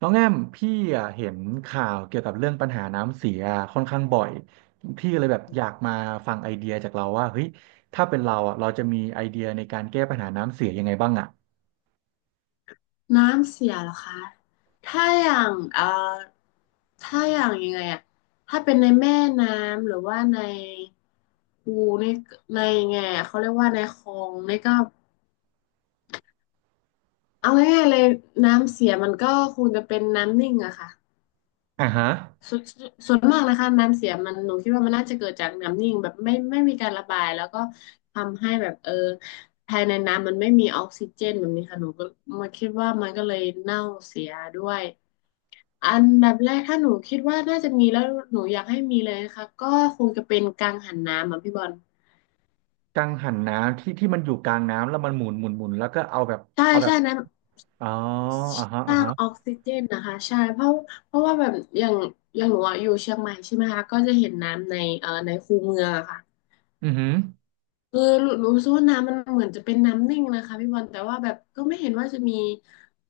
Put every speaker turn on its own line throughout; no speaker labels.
น้องแอมพี่อะเห็นข่าวเกี่ยวกับเรื่องปัญหาน้ำเสียค่อนข้างบ่อยพี่ก็เลยแบบอยากมาฟังไอเดียจากเราว่าเฮ้ยถ้าเป็นเราอ่ะเราจะมีไอเดียในการแก้ปัญหาน้ำเสียยังไงบ้างอ่ะ
น้ำเสียเหรอคะถ้าอย่างถ้าอย่างยังไงอะถ้าเป็นในแม่น้ำหรือว่าในคูในในงไงอะเขาเรียกว่าในคลองในก็เอาง่ายๆเลยน้ำเสียมันก็คงจะเป็นน้ำนิ่งอะค่ะ
อ่าฮะ
ส่วนส่วนมากนะคะน้ำเสียมันหนูคิดว่ามันน่าจะเกิดจากน้ำนิ่งแบบไม่มีการระบายแล้วก็ทำให้แบบภายในน้ำมันไม่มีออกซิเจนแบบนี้ค่ะหนูก็มาคิดว่ามันก็เลยเน่าเสียด้วย อันดับแรกถ้าหนูคิดว่าน่าจะมีแล้วหนูอยากให้มีเลยนะคะก็คงจะเป็นกังหันน้ำอ่ะพี่บอล
กังหันน้ำที่มันอยู่กลางน้ำแล้วมันหมุนหมุนหมุนแล้วก็เอาแบบ
ใช่
เอาแบ
ใช่
บ
นั้น
อ๋ออ่าฮะ
ส
อ่า
ร้าง
ฮะ
ออกซิเจนนะคะใช่เพราะเพราะว่าแบบอย่างอย่างหนูอะอยู่เชียงใหม่ใช่ไหมคะก็จะเห็นน้ำในในคูเมืองอะค่ะ
อือหือ
เออรู้สึกว่าน้ำมันเหมือนจะเป็นน้ำนิ่งนะคะพี่บอลแต่ว่าแบบก็ไม่เห็นว่าจะมี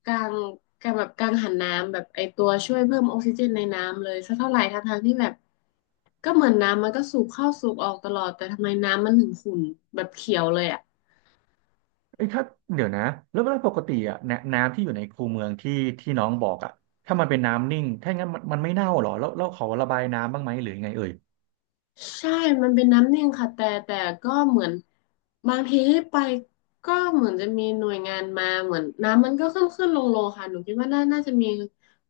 กางกางหันน้ำแบบไอตัวช่วยเพิ่มออกซิเจนในน้ำเลยสักเท่าไหร่ทั้งทางที่แบบก็เหมือนน้ำมันก็สูบเข้าสูบออกตลอดแต่ทำไมน้ำมันถึงขุ่นแบบเขียวเลยอ่ะ
ไอ้ยถ้าเดี๋ยวนะแล้วเวลาปกติอ่ะนน้ำที่อยู่ในคูเมืองที่ที่น้องบอกอ่ะถ้ามันเป็นน้ำนิ่งถ้างั้นมันไม่เน่าหรอแล้วแล้วเขาระบายน้ำบ้างไหมหรือยังไงเอ่ย
ใช่มันเป็นน้ำนิ่งค่ะแต่ก็เหมือนบางทีไปก็เหมือนจะมีหน่วยงานมาเหมือนน้ำมันก็ขึ้นขึ้นลงลงค่ะหนูคิดว่าน่าจะมี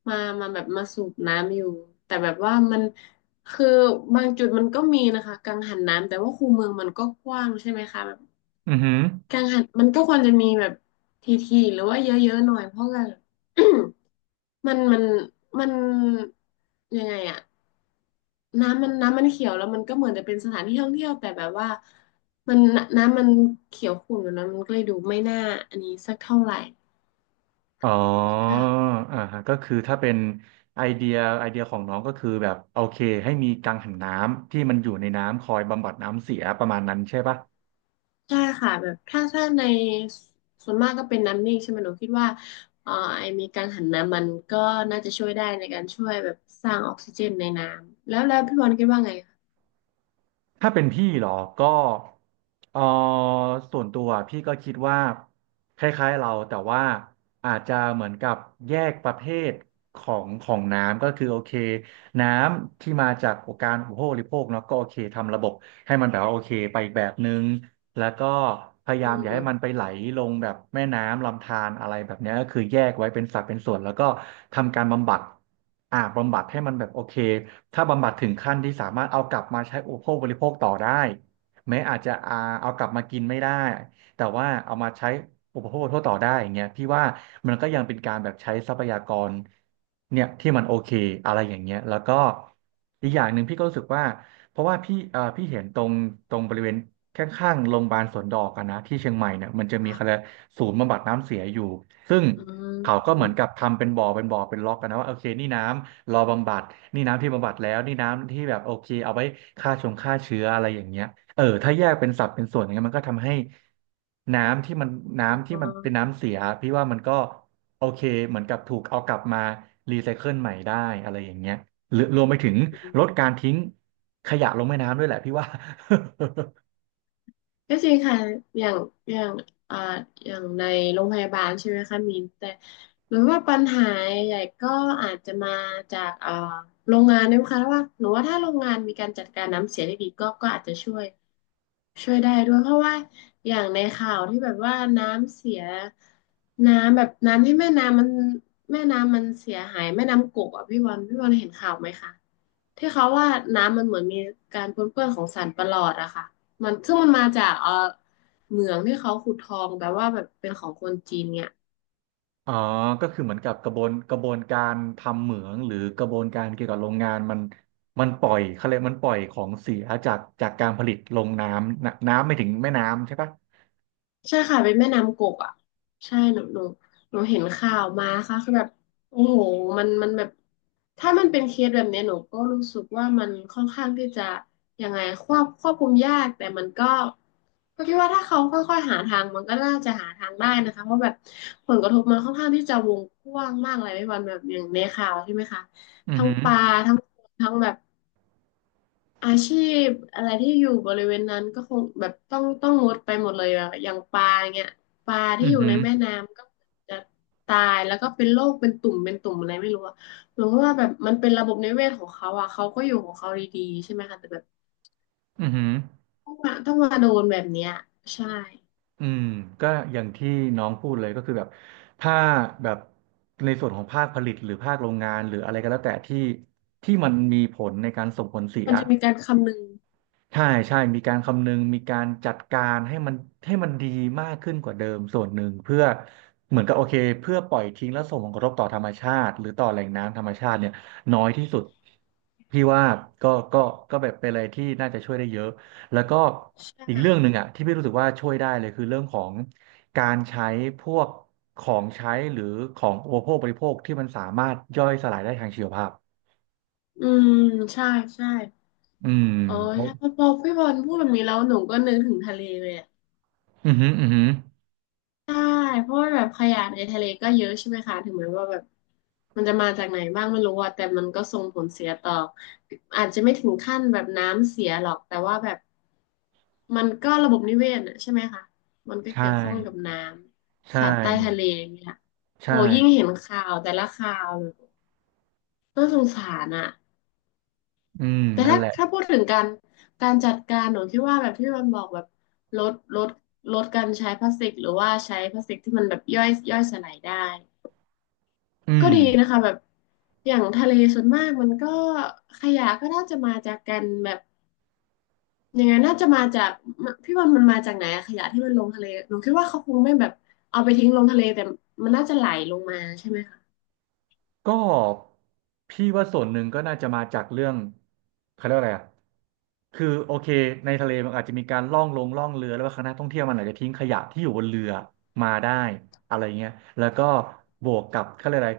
มามาแบบมาสูบน้ำอยู่แต่แบบว่ามันคือบางจุดมันก็มีนะคะกังหันน้ำแต่ว่าคูเมืองมันก็กว้างใช่ไหมคะ
อือหือ
กังหันมันก็ควรจะมีแบบทีๆหรือว่าเยอะๆหน่อยเพราะว่า มันมันมันยังไงอะน้ำมันน้ำมันเขียวแล้วมันก็เหมือนจะเป็นสถานที่ท่องเที่ยวแต่แบบว่ามันน้ำมันเขียวขุ่นอยู่นะมันก็เลยดูไม่น่าอันนี้สักเท่าไหร่
อ๋อ
ค่ะ
อ่าฮะก็คือถ้าเป็นไอเดียไอเดียของน้องก็คือแบบโอเคให้มีกังหันน้ำที่มันอยู่ในน้ำคอยบำบัดน้ำเสียประมาณนั้นใช่ปะ
ใช่ค่ะแบบถ้าในส่วนมากก็เป็นน้ำนิ่งใช่ไหมหนูคิดว่าเอ่อไอมีกังหันน้ำมันก็น่าจะช่วยได้ในการช่วยแบบสร้างออกซิเจนในน้ำแล้วพี่บอลคิดว่าไง
ถ้าเป็นพี่เหรอก็เออส่วนตัวพี่ก็คิดว่าคล้ายๆเราแต่ว่าอาจจะเหมือนกับแยกประเภทของของน้ำก็คือโอเคน้ำที่มาจากการอุปโภคบริโภคเนาะก็โอเคทำระบบให้มันแบบว่าโอเคไปอีกแบบนึง แล้วก็พยา
อื
ยามอย่าให้มัน
ม
ไปไหลลงแบบแม่น้ำลำธารอะไรแบบเนี้ยก็คือแยกไว้เป็นสัดเป็นส่วนแล้วก็ทำการบำบัดอ่าบำบัดให้มันแบบโอเค ถ้าบำบัดถึงขั้นที่สามารถเอากลับมาใช้อุปโภคบริโภคต่อได้แม้อาจจะอาเอากลับมากินไม่ได้แต่ว่าเอามาใช้อุปโภคบริโภคต่อได้อย่างเงี้ยพี่ว่ามันก็ยังเป็นการแบบใช้ทรัพยากรเนี่ยที่มันโอเคอะไรอย่างเงี้ยแล้วก็อีกอย่างหนึ่งพี่ก็รู้สึกว่าเพราะว่าพี่พี่เห็นตรงตรงบริเวณข้างๆโรงพยาบาลสวนดอกอะนะที่เชียงใหม่เนี่ยมันจะมีเขาเรีย
ค่ะ
กศูนย์บำบัดน้ำเสียอยู่ซึ่ง
อื
เขาก็เหมือนกับ
ม
ทำเป็นบ่อเป็นบ่อเป็นล็อกกันนะว่าโอเคนี่น้ำรอบำบัดนี่น้ำที่บำบัดแล้วนี่น้ำที่แบบโอเคเอาไว้ฆ่าชงฆ่าเชื้ออะไรอย่างเงี้ยเออถ้าแยกเป็นสัดเป็นส่วนอย่างเงี้ยมันก็ทำให้น้ำที่มันน้ำที่
อ๋
มันเป็น
อ
น้ำเสียพี่ว่ามันก็โอเคเหมือนกับถูก เอากลับมารีไซเคิลใหม่ได้อะไรอย่างเงี้ยหรือรวมไปถึงลดการทิ้งขยะลงแม่น้ำด้วยแหละพี่ว่า
ก็จริงค่ะอย่างอย่างอ่าอย่างในโรงพยาบาลใช่ไหมคะมีนแต่หรือว่าปัญหาใหญ่ก็อาจจะมาจากโรงงานด้วยค่ะว่าหนูว่าถ้าโรงงานมีการจัดการน้ำเสียได้ดีก็อาจจะช่วยได้ด้วยเพราะว่าอย่างในข่าวที่แบบว่าน้ำเสียน้ำแบบน้ำที่แม่น้ำมันแม่น้ำมันเสียหายแม่น้ำกกอ่ะพี่วันเห็นข่าวไหมคะที่เขาว่าน้ำมันเหมือนมีการปนเปื้อนของสารประหลอดอะค่ะมันซึ่งมันมาจากเหมืองที่เขาขุดทองแบบว่าแบบเป็นของคนจีนเนี่ย
อ๋อก็คือเหมือนกับกระบวนกระบวนการทำเหมืองหรือกระบวนการเกี่ยวกับโรงงานมันปล่อยเขาเรียกมันปล่อยของเสียจากจากการผลิตลงน้ำนะน้ำไม่ถึงแม่น้ำใช่ปะ
ใช่ค่ะเป็นแม่น้ำกกอ่ะใช่หนูเห็นข่าวมาค่ะคือแบบโอ้โหมันแบบถ้ามันเป็นเคสแบบเนี้ยหนูก็รู้สึกว่ามันค่อนข้างที่จะยังไงควบคุมยากแต่มันก็ก็คิดว่าถ้าเขาค่อยๆหาทางมันก็น่าจะหาทางได้นะคะเพราะแบบผลกระทบมันค่อนข้างที่จะวงกว้างมากเลยไม่วันแบบอย่างในข่าวใช่ไหมคะ
อือ
ทั้ง
หือ
ปลาทั้งคนทั้งแบบ อาชีพอะไรที่อยู่บริเวณนั้นก็คงแบบต้องงดไปหมดเลยอะอย่างปลาเงี้ยปลาที่
อือ
อยู่
หื
ใน
อ
แม่น้ำก็จะตายแล้วก็เป็นโรคเป็นตุ่มอะไรไม่รู้อะหนูว่าแบบมันเป็นระบบนิเวศของเขาอะเขาก็อยู่ของเขาดีๆใช่ไหมคะแต่แบบ
อือหือ
ต้องมาโดนแบบเนี้ยใช่
อืมก็อย่างที่น้องพูดเลยก็คือแบบถ้าแบบในส่วนของภาคผลิตหรือภาคโรงงานหรืออะไรก็แล้วแต่ที่ที่มันมีผลในการส่งผลเสีย
มันจะมีการคำนึง
ใช่ใช่มีการคำนึงมีการจัดการให้มันให้มันดีมากขึ้นกว่าเดิมส่วนหนึ่งเพื่อเหมือนกับโอเคเพื่อปล่อยทิ้งและส่งผลกระทบต่อธรรมชาติหรือต่อแหล่งน้ำธรรมชาติเนี่ยน้อยที่สุดพี่ว่าก็ก็ก็แบบเป็นอะไรที่น่าจะช่วยได้เยอะแล้วก็
ใช่
อีกเรื่องหนึ่งอ่ะที่พี่รู้สึกว่าช่วยได้เลยคือเรื่องของการใช้พวกของใช้หรือของอุปโภคบริโภคที่มันสามารถย่อยสลายได้ทางชีวภาพ
อืมใช่ใช่
อืม
อ๋อ
เพราะ
ใช่พอพี่บอลพูดแบบนี้แล้วหนูก็นึกถึงทะเลเลยอะ
อือหืออือหือ
ใช่เพราะว่าแบบขยะในทะเลก็เยอะใช่ไหมคะถึงแม้ว่าแบบมันจะมาจากไหนบ้างไม่รู้อะแต่มันก็ส่งผลเสียต่ออาจจะไม่ถึงขั้นแบบน้ำเสียหรอกแต่ว่าแบบมันก็ระบบนิเวศอะใช่ไหมคะมันก็เกี่
ใช่
ยวข้องกับน้ำ
ใช่
สัตว์ใต้ทะเลอย่างเนี่ย
ใช่
โอ้ยิ่งเห็นข่าวแต่ละข่าวแบบน่าสงสารอะ
อืม
แต่
นั่น
ถ้า
แหละ
ถ้าพูดถึงการจัดการหนูคิดว่าแบบที่มันบอกแบบลดลดลดการใช้พลาสติกหรือว่าใช้พลาสติกที่มันแบบย่อยสลายได้
อื
ก็
ม
ดีนะคะแบบอย่างทะเลส่วนมากมันก็ขยะก็น่าจะมาจากกันแบบยังไงน่าจะมาจากพี่วันมันมาจากไหนอะขยะที่มันลงทะเลหนูคิดว่าเขาคงไม่แบบเอาไปทิ้งลงทะเลแต่มันน่าจะไหลลงมาใช่ไหมคะ
ก็พี่ว่าส่วนหนึ่งก็น่าจะมาจากเรื่องเขาเรียกว่าอะไรอ่ะคือโอเคในทะเลมันอาจจะมีการล่องลงล่องเรือแล้วว่าคณะท่องเที่ยวมันอาจจะทิ้งขยะที่อยู่บนเรือมาได้อะไรเงี้ยแล้วก็บวกกับเขาเรียกอะไร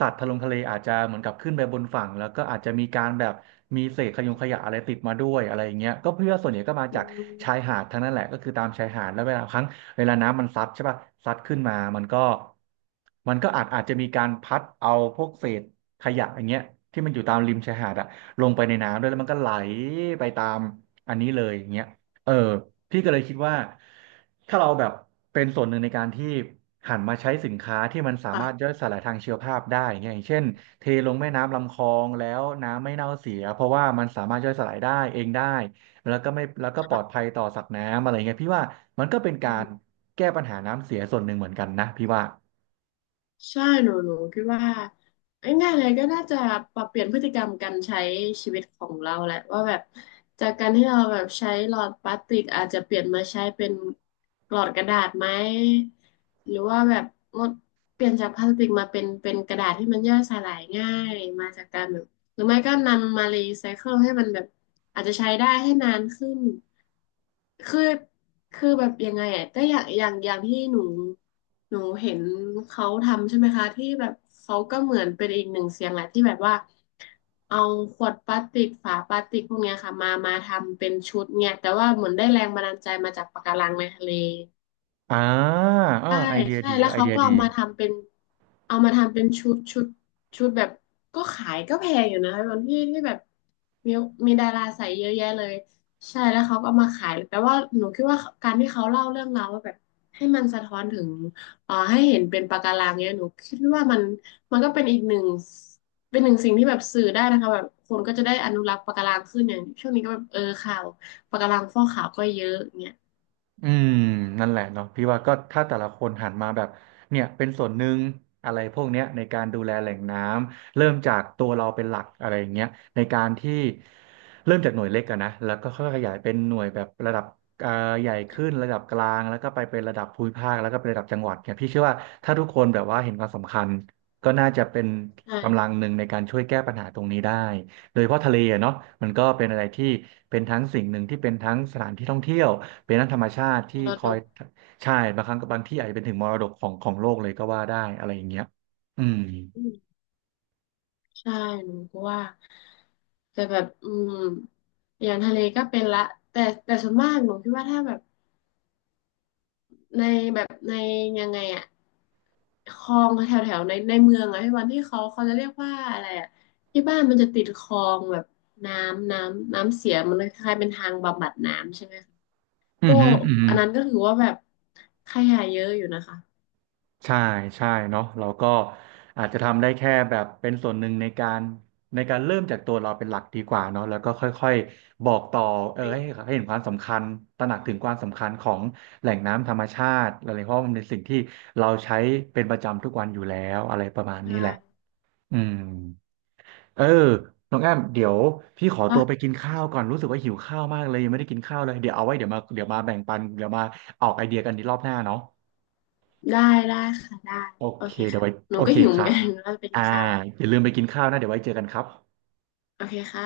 สัตว์ทะลงทะเลอาจจะเหมือนกับขึ้นไปบนฝั่งแล้วก็อาจจะมีการแบบมีเศษขยงขยะอะไรติดมาด้วยอะไรเงี้ยก็เพื่อส่วนใหญ่ก็มา
อื
จากชาย
ม
หาดทั้งนั้นแหละก็คือตามชายหาดแล้วเวลาครั้ง เวลาน้ำมันซัดใช่ป่ะซัดขึ้นมามันก็มันก็อาจจะมีการพัดเอาพวกเศษขยะอย่างเงี้ยที่มันอยู่ตามริมชายหาดอะลงไปในน้ำด้วยแล้วมันก็ไหลไปตามอันนี้เลยอย่างเงี้ยเออพี่ก็เลยคิดว่าถ้าเราแบบเป็นส่วนหนึ่งในการที่หันมาใช้สินค้าที่มันสามารถ
ค่ะ
ย่อยสลายทางชีวภาพได้อย่างเงี้ยอย่างเช่นเทลงแม่น้ำลำคลองแล้วน้ำไม่เน่าเสียเพราะว่ามันสามารถย่อยสลายได้เองได้ แล้วก็ไม่แล้วก็ปลอด
ค่
ภัยต่อสัตว์น้ำอะไรเงี้ยพี่ว่า มันก็เป็นการ
ะ
แก้ปัญหาน้ำเสียส่วนหนึ่งเหมือนกันนะพี่ว่า
ใช่หนูคิดว่าง่ายๆเลยก็น่าจะปรับเปลี่ยนพฤติกรรมการใช้ชีวิตของเราแหละว่าแบบจากการที่เราแบบใช้หลอดพลาสติกอาจจะเปลี่ยนมาใช้เป็นหลอดกระดาษไหมหรือว่าแบบงดเปลี่ยนจากพลาสติกมาเป็นกระดาษที่มันย่อยสลายง่ายมาจากการแบบ หรือไม่ก็นำมารีไซเคิลให้มันแบบอาจจะใช้ได้ให้นานขึ้น คือคือแบบยังไงอ่ะก็อย่างที่หนูเห็นเขาทำใช่ไหมคะที่แบบเขาก็เหมือนเป็นอีกหนึ่งเสียงแหละที่แบบว่าเอาขวดพลาสติกฝาพลาสติกพวกเนี้ยค่ะมาทำเป็นชุดเนี่ยแต่ว่าเหมือนได้แรงบันดาลใจมาจากปะการังในทะเล
อ่าอ่า
ใช่
ไอเดีย
ใช่
ดีค
แล้
รับ
ว
ไอ
เขา
เดีย
ก็
ดี
เอามาทำเป็นเอามาทำเป็นชุดแบบก็ขายก็แพงอยู่นะตอนที่แบบมีมีดาราใส่เยอะแยะเลยใช่แล้วเขาก็เอามาขายแต่ว่าหนูคิดว่าการที่เขาเล่าเรื่องราวว่าแบบให้มันสะท้อนถึงให้เห็นเป็นปะการังเนี่ยหนูคิดว่ามันก็เป็นอีกหนึ่งเป็นหนึ่งสิ่งที่แบบสื่อได้นะคะแบบคนก็จะได้อนุรักษ์ปะการังขึ้นอย่างช่วงนี้ก็แบบเออข่าวปะการังฟอกขาวก็เยอะเงี้ย
อืมนั่นแหละเนาะพี่ว่าก็ถ้าแต่ละคนหันมาแบบเนี่ยเป็นส่วนหนึ่งอะไรพวกเนี้ยในการดูแลแหล่งน้ำเริ่มจากตัวเราเป็นหลักอะไรอย่างเงี้ยในการที่เริ่มจากหน่วยเล็กอะนะแล้วก็ค่อยๆขยายเป็นหน่วยแบบระดับเอ่อใหญ่ขึ้นระดับกลางแล้วก็ไปเป็นระดับภูมิภาคแล้วก็เป็นระดับจังหวัดเนี่ยพี่เชื่อว่าถ้าทุกคนแบบว่าเห็นความสำคัญก็น่าจะเป็น
ใช่
กำลังหนึ่งในการช่วยแก้ปัญหาตรงนี้ได้ โดยเฉพาะทะเลอะเนาะมันก็เป็นอะไรที่เป็นทั้งสิ่งหนึ่งที่เป็นทั้งสถานที่ท่องเที่ยวเป็นทั้งธรรมชาติ
ม
ที่
ร
ค
ด
อย
ก
ใช่บางครั้งกับบางที่อาจจะเป็นถึงมรดกของโลกเลยก็ว่าได้อะไรอย่างเงี้ยอืม
ใช่หนูก็ว่าแต่แบบอืมอย่างทะเลก็เป็นละแต่แต่ส่วนมากหนูคิดว่าถ้าแบบในแบบในยังไงอะคลองแถวแถวในเมืองอะพี่วันที่เขาจะเรียกว่าอะไรอะที่บ้านมันจะติดคลองแบบน้ำเสียมันเลยคล้ายๆเป็นทางบำบัดน้ำใช่ไหมคะพ
อืมอ
ว
หื
ก
มออือหื
อั
อ
นนั้นก็ถือว่าแบบขยะเยอะอยู่นะคะ
ใช่ใช่เนาะเราก็อาจจะทำได้แค่แบบเป็นส่วนหนึ่งในการเริ่มจากตัวเราเป็นหลักดีกว่าเนาะแล้วก็ค่อยๆบอกต่อเออ
เป็น
ให้เห็นความสำคัญตระหนักถึงความสำคัญของแหล่งน้ำธรรมชาติอะไรเพราะมันเป็นสิ่งที่เราใช้เป็นประจำทุกวันอยู่แล้วอะไรประมาณนี้
ใช่
แหละอืมเออน้องแอมเดี๋ยวพี่ขอ
อ่ะ
ตัวไปกินข้าวก่อนรู้สึกว่าหิวข้าวมากเลยยังไม่ได้กินข้าวเลยเดี๋ยวเอาไว้เดี๋ยวมาแบ่งปันเดี๋ยวมาออกไอเดียกันในรอบหน้าเนาะ
ได้ได้ค่ะได้
โอ
โอ
เค
เค
เดี๋ยว
ค่ะ
ไว้
หนู
โอ
ก็
เค
หิวเหมือ
ค่ะ
นกัน ว่าจะไปกิ
อ่า
นข้าว
อย่าลืมไปกินข้าวนะเดี๋ยวไว้เจอกันครับ
โอเคค่ะ